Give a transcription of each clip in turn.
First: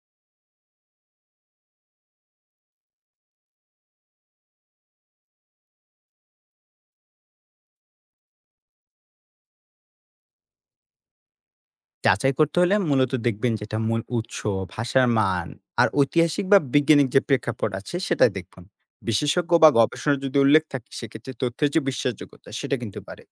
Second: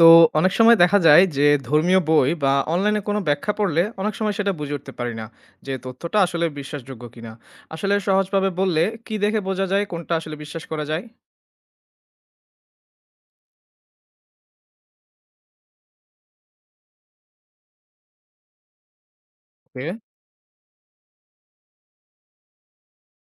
তো অনেক সময় দেখা যায় যে ধর্মীয় বই বা অনলাইনে কোনো ব্যাখ্যা পড়লে অনেক সময় সেটা বুঝে উঠতে পারি না যে তথ্যটা আসলে বিশ্বাসযোগ্য কিনা। আসলে সহজভাবে বললে কি দেখে বোঝা যায় কোনটা আসলে বিশ্বাস করা যায়? যাচাই করতে হলে মূলত দেখবেন যেটা মূল উৎস, ভাষার মান আর ঐতিহাসিক বা বৈজ্ঞানিক যে প্রেক্ষাপট আছে সেটা দেখুন। বিশেষজ্ঞ বা ওকে। গবেষণার যদি উল্লেখ থাকে সেক্ষেত্রে তথ্যের যে বিশ্বাসযোগ্যতা সেটা কিন্তু বাড়ে।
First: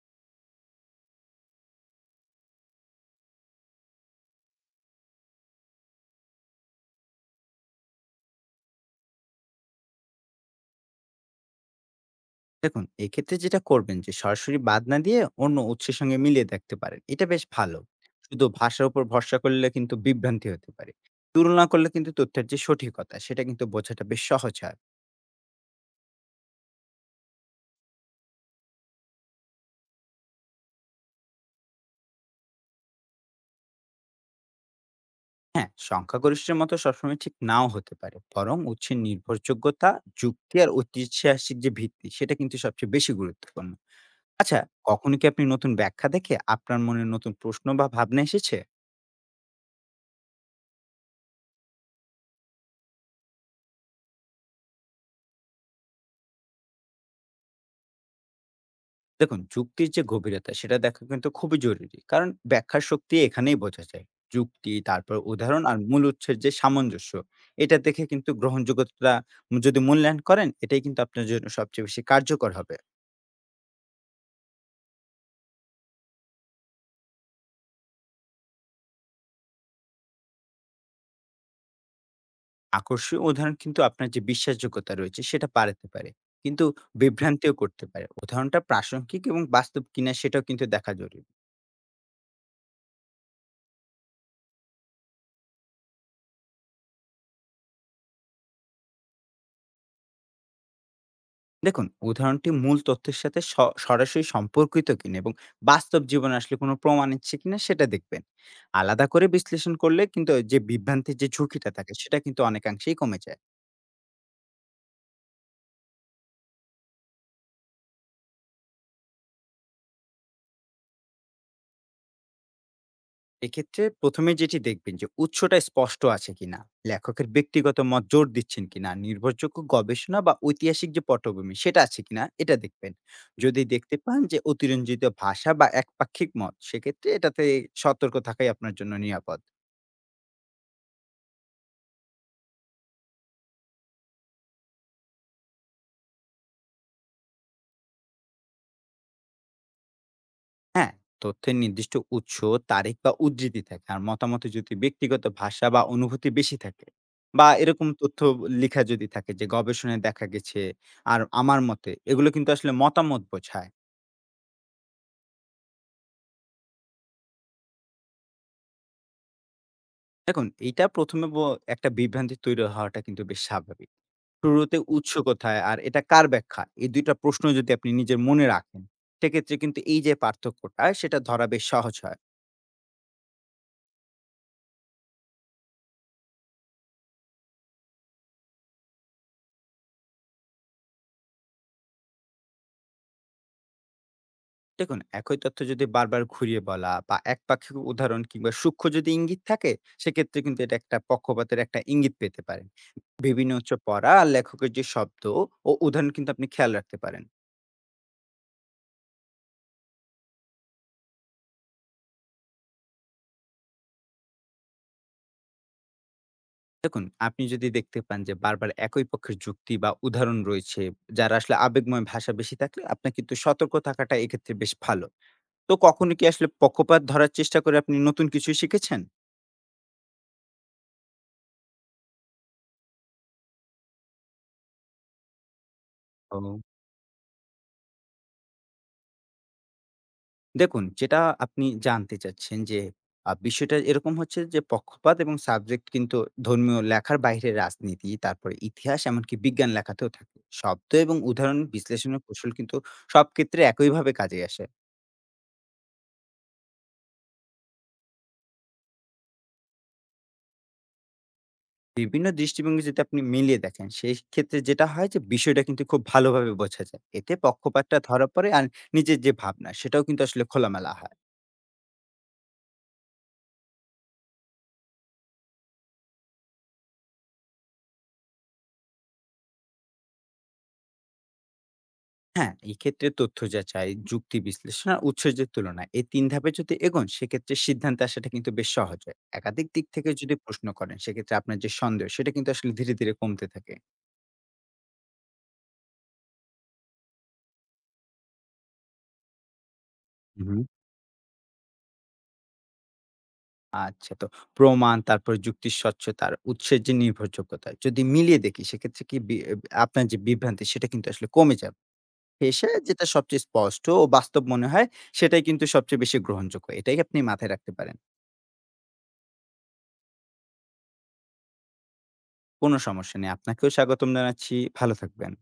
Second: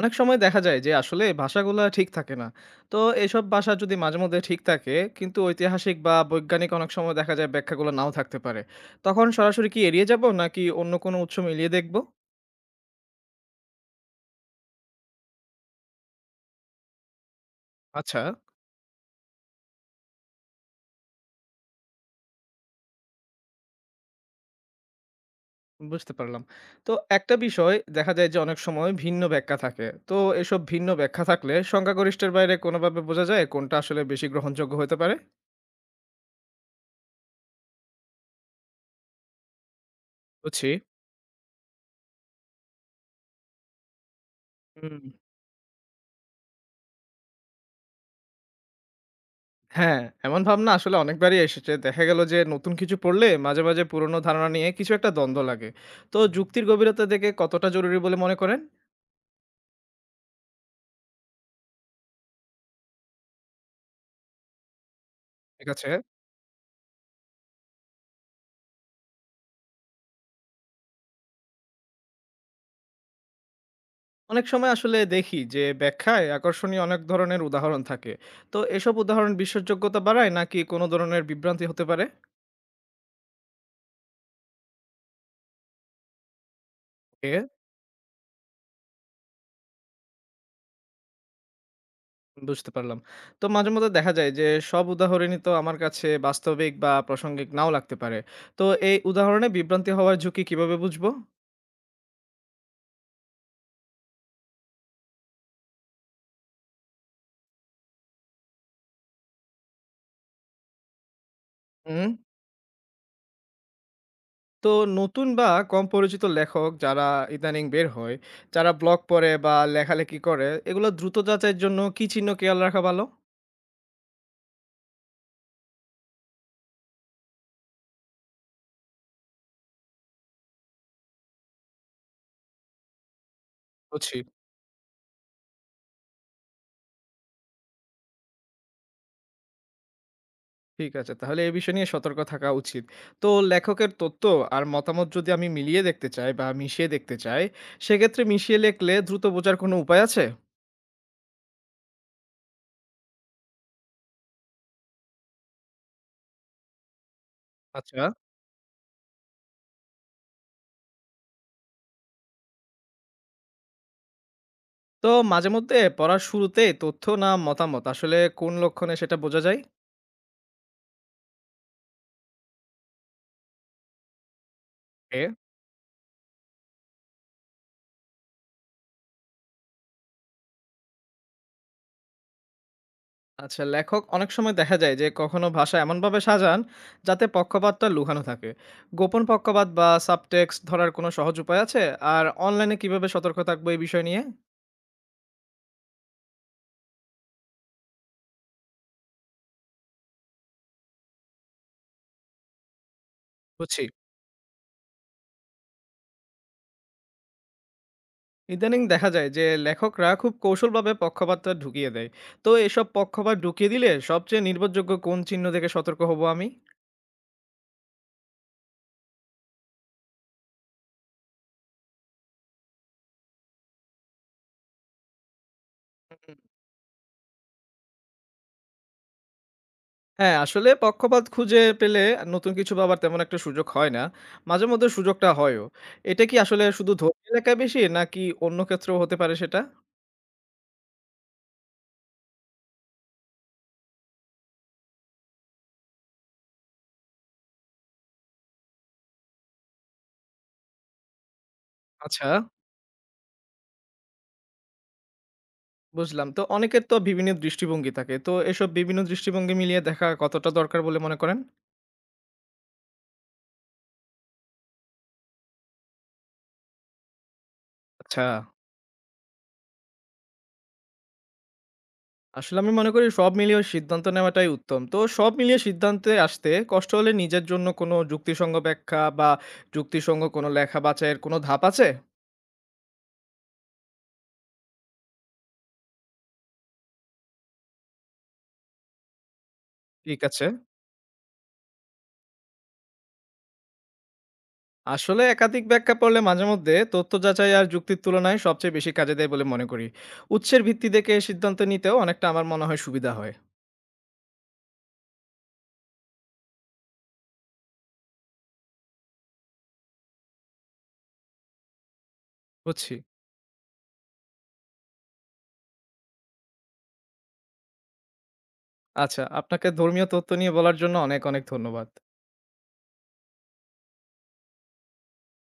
অনেক সময় দেখা যায় যে আসলে ভাষাগুলো ঠিক থাকে না। তো এসব ভাষা যদি মাঝে মধ্যে ঠিক থাকে কিন্তু ঐতিহাসিক বা বৈজ্ঞানিক অনেক সময় দেখা যায় ব্যাখ্যাগুলো নাও থাকতে পারে, তখন সরাসরি কি এড়িয়ে যাব নাকি অন্য কোনো উৎস মিলিয়ে দেখব? দেখুন এক্ষেত্রে যেটা করবেন যে সরাসরি বাদ না দিয়ে অন্য উৎসের সঙ্গে মিলিয়ে দেখতে পারেন। এটা বেশ ভালো। আচ্ছা, শুধু ভাষার উপর ভরসা করলে কিন্তু বিভ্রান্তি হতে পারে। তুলনা করলে কিন্তু তথ্যের যে সঠিকতা সেটা কিন্তু বোঝাটা বেশ সহজ হয়। বুঝতে পারলাম। তো একটা বিষয় দেখা যায় যে অনেক সময় ভিন্ন ব্যাখ্যা থাকে। তো এসব ভিন্ন ব্যাখ্যা থাকলে সংখ্যাগরিষ্ঠের বাইরে কোনোভাবে বোঝা যায় কোনটা আসলে বেশি গ্রহণযোগ্য হতে পারে? হ্যাঁ, সংখ্যাগরিষ্ঠের মতো সবসময় ঠিক নাও হতে পারে, বরং উৎসের নির্ভরযোগ্যতা, যুক্তি বুঝছি। আর ঐতিহাসিক যে ভিত্তি সেটা কিন্তু সবচেয়ে বেশি গুরুত্বপূর্ণ। আচ্ছা, হুম। কখনো কি আপনি নতুন ব্যাখ্যা দেখে আপনার মনে নতুন প্রশ্ন বা ভাবনা এসেছে? হ্যাঁ, এমন ভাবনা আসলে অনেকবারই এসেছে। দেখা গেল যে নতুন কিছু পড়লে মাঝে মাঝে পুরনো ধারণা নিয়ে কিছু একটা দ্বন্দ্ব লাগে। তো যুক্তির গভীরতা দেখে কতটা জরুরি বলে মনে করেন? দেখুন, যুক্তির যে গভীরতা সেটা দেখা কিন্তু খুবই জরুরি, কারণ ব্যাখ্যার শক্তি এখানেই বোঝা যায়। যুক্তি, তারপর উদাহরণ ঠিক আর আছে। মূল উৎসের যে সামঞ্জস্য, এটা দেখে কিন্তু গ্রহণযোগ্যতা যদি মূল্যায়ন করেন, এটাই কিন্তু আপনার জন্য সবচেয়ে বেশি কার্যকর হবে। অনেক সময় আসলে দেখি যে ব্যাখ্যায় আকর্ষণীয় অনেক ধরনের উদাহরণ থাকে। তো এসব উদাহরণ বিশ্বাসযোগ্যতা বাড়ায় নাকি কোনো ধরনের বিভ্রান্তি হতে পারে? আকর্ষণীয় উদাহরণ কিন্তু আপনার যে বিশ্বাসযোগ্যতা রয়েছে সেটা বাড়াতে পারে, কিন্তু ওকে। বিভ্রান্তিও করতে পারে। উদাহরণটা প্রাসঙ্গিক এবং বাস্তব কিনা সেটাও কিন্তু দেখা জরুরি। বুঝতে পারলাম। তো মাঝে মধ্যে দেখা যায় যে সব উদাহরণই তো আমার কাছে বাস্তবিক বা প্রাসঙ্গিক নাও লাগতে পারে। তো এই উদাহরণে বিভ্রান্তি হওয়ার ঝুঁকি কিভাবে বুঝবো? দেখুন, উদাহরণটি মূল তথ্যের সাথে সরাসরি সম্পর্কিত কিনা এবং বাস্তব জীবনে আসলে কোনো প্রমাণ আছে কিনা সেটা দেখবেন। আলাদা করে বিশ্লেষণ করলে কিন্তু যে বিভ্রান্তির যে ঝুঁকিটা থাকে হুম। সেটা কিন্তু অনেকাংশেই কমে যায়। তো নতুন বা কম পরিচিত লেখক যারা ইদানিং বের হয়, যারা ব্লগ পড়ে বা লেখালেখি করে, এগুলো দ্রুত যাচাইয়ের জন্য কি চিহ্ন খেয়াল রাখা ভালো? এক্ষেত্রে ১ম এ যেটি দেখবেন যে উৎসটা স্পষ্ট আছে কিনা, লেখকের ব্যক্তিগত মত জোর দিচ্ছেন কিনা, নির্ভরযোগ্য গবেষণা বা ঐতিহাসিক যে পটভূমি সেটা আছে কিনা এটা দেখবেন। যদি দেখতে বুঝছি। পান যে অতিরঞ্জিত ভাষা বা একপাক্ষিক মত, সেক্ষেত্রে এটাতে সতর্ক থাকাই আপনার জন্য নিরাপদ। ঠিক আছে। তাহলে এই বিষয় নিয়ে সতর্ক থাকা উচিত। তো লেখকের তথ্য আর মতামত যদি আমি মিলিয়ে দেখতে চাই বা মিশিয়ে দেখতে চাই, সেক্ষেত্রে মিশিয়ে লেখলে দ্রুত বোঝার কোনো উপায় আছে? হ্যাঁ, তথ্যের নির্দিষ্ট উৎস, তারিখ বা উদ্ধৃতি থাকে। আর মতামতে যদি ব্যক্তিগত ভাষা বা অনুভূতি বেশি থাকে, বা এরকম আচ্ছা। তথ্য লিখা যদি থাকে যে গবেষণায় দেখা গেছে আর আমার মতে, এগুলো কিন্তু আসলে মতামত বোঝায়। তো মাঝে মধ্যে পড়ার শুরুতে তথ্য না মতামত আসলে কোন লক্ষণে সেটা বোঝা যায়? দেখুন, এইটা ১ম এ একটা বিভ্রান্তি তৈরি হওয়াটা কিন্তু বেশ স্বাভাবিক। শুরুতে উৎস এ কোথায় আর এটা কার ব্যাখ্যা? এই ২ টা প্রশ্ন যদি আপনি নিজের মনে রাখেন, সেক্ষেত্রে কিন্তু এই যে পার্থক্যটা সেটা ধরা বেশ সহজ হয়। আচ্ছা, লেখক অনেক সময় দেখা যায় যে কখনো ভাষা এমনভাবে সাজান যাতে পক্ষপাতটা লুকানো থাকে। গোপন পক্ষপাত বা সাবটেক্সট ধরার কোনো সহজ উপায় আছে আর অনলাইনে কিভাবে সতর্ক থাকবো এই বিষয় নিয়ে? দেখুন, একই তথ্য যদি বারবার ঘুরিয়ে বলা বা একপাক্ষিক উদাহরণ, কিংবা সূক্ষ্ম যদি ইঙ্গিত থাকে, সেক্ষেত্রে কিন্তু এটা একটা পক্ষপাতের একটা ইঙ্গিত পেতে পারেন। বিভিন্ন উৎস বুঝছি। পড়া আর লেখকের যে শব্দ ও উদাহরণ কিন্তু আপনি খেয়াল রাখতে পারেন। ইদানিং দেখা যায় যে লেখকরা খুব কৌশলভাবে পক্ষপাতটা ঢুকিয়ে দেয়। তো এসব পক্ষপাত ঢুকিয়ে দিলে সবচেয়ে নির্ভরযোগ্য কোন চিহ্ন দেখে সতর্ক হব আমি? দেখুন, আপনি যদি দেখতে পান যে বারবার একই পক্ষের যুক্তি বা উদাহরণ রয়েছে, যারা আসলে আবেগময় ভাষা বেশি থাকলে আপনার কিন্তু সতর্ক থাকাটা এক্ষেত্রে বেশ ভালো। তো কখনো কি আসলে পক্ষপাত ধরার চেষ্টা করে আপনি নতুন কিছু শিখেছেন? হ্যাঁ, আসলে পক্ষপাত খুঁজে পেলে নতুন কিছু ভাবার তেমন একটা সুযোগ হয় না। মাঝে মধ্যে সুযোগটা হয়ও। এটা কি ও। আসলে শুধু ধর্মীয় এলাকায় বেশি নাকি অন্য ক্ষেত্রেও হতে পারে সেটা? দেখুন, যেটা আপনি জানতে চাচ্ছেন যে বিষয়টা এরকম হচ্ছে যে পক্ষপাত এবং সাবজেক্ট কিন্তু ধর্মীয় লেখার বাইরে রাজনীতি, তারপরে ইতিহাস, এমনকি বিজ্ঞান লেখাতেও থাকে। শব্দ এবং উদাহরণ বিশ্লেষণের আচ্ছা, কৌশল কিন্তু সব ক্ষেত্রে একইভাবে কাজে আসে। বুঝলাম। তো অনেকের তো বিভিন্ন দৃষ্টিভঙ্গি থাকে। তো এসব বিভিন্ন দৃষ্টিভঙ্গি মিলিয়ে দেখা কতটা দরকার বলে মনে করেন? বিভিন্ন দৃষ্টিভঙ্গি যদি আপনি মিলিয়ে দেখেন, সেই ক্ষেত্রে যেটা হয় যে বিষয়টা কিন্তু খুব ভালোভাবে বোঝা যায়। এতে পক্ষপাতটা আচ্ছা, ধরা পড়ে আর নিজের যে ভাবনা সেটাও কিন্তু আসলে খোলামেলা হয়। আসলে আমি মনে করি সব মিলিয়ে সিদ্ধান্ত নেওয়াটাই উত্তম। তো সব মিলিয়ে সিদ্ধান্তে আসতে কষ্ট হলে নিজের জন্য কোনো যুক্তিসঙ্গ ব্যাখ্যা বা যুক্তিসঙ্গ কোনো লেখা বাছাইয়ের কোনো ধাপ আছে? হ্যাঁ, এই ক্ষেত্রে তথ্য যাচাই, যুক্তি বিশ্লেষণ আর উৎসের যে তুলনা, এই ৩ ধাপে যদি এগোন সেক্ষেত্রে সিদ্ধান্তে আসাটা কিন্তু বেশ সহজ হয়। একাধিক দিক থেকে ঠিক যদি আছে। প্রশ্ন করেন সেক্ষেত্রে আপনার যে সন্দেহ সেটা কিন্তু আসলে ধীরে, ধীরে কমতে থাকে। আসলে একাধিক ব্যাখ্যা পড়লে মাঝে মধ্যে তথ্য যাচাই আর যুক্তির তুলনায় সবচেয়ে বেশি কাজে দেয় বলে মনে করি। হুম। উৎসের ভিত্তি দেখে সিদ্ধান্ত নিতেও অনেকটা আমার মনে হয় সুবিধা হয়। আচ্ছা, তো প্রমাণ, তারপরে যুক্তির স্বচ্ছতা আর উৎসের যে নির্ভরযোগ্যতা যদি মিলিয়ে দেখি সেক্ষেত্রে কি বি এ আপনার যে বিভ্রান্তি সেটা কিন্তু আসলে কমে যাবে। পেশায় বুঝছি। যেটা সবচেয়ে স্পষ্ট ও বাস্তব মনে হয়, সেটাই কিন্তু সবচেয়ে বেশি গ্রহণযোগ্য। এটাই আপনি মাথায় রাখতে পারেন। আচ্ছা, আপনাকে ধর্মীয় তথ্য নিয়ে বলার জন্য অনেক অনেক ধন্যবাদ। কোনো সমস্যা নেই। আপনাকেও স্বাগতম জানাচ্ছি। ভালো থাকবেন।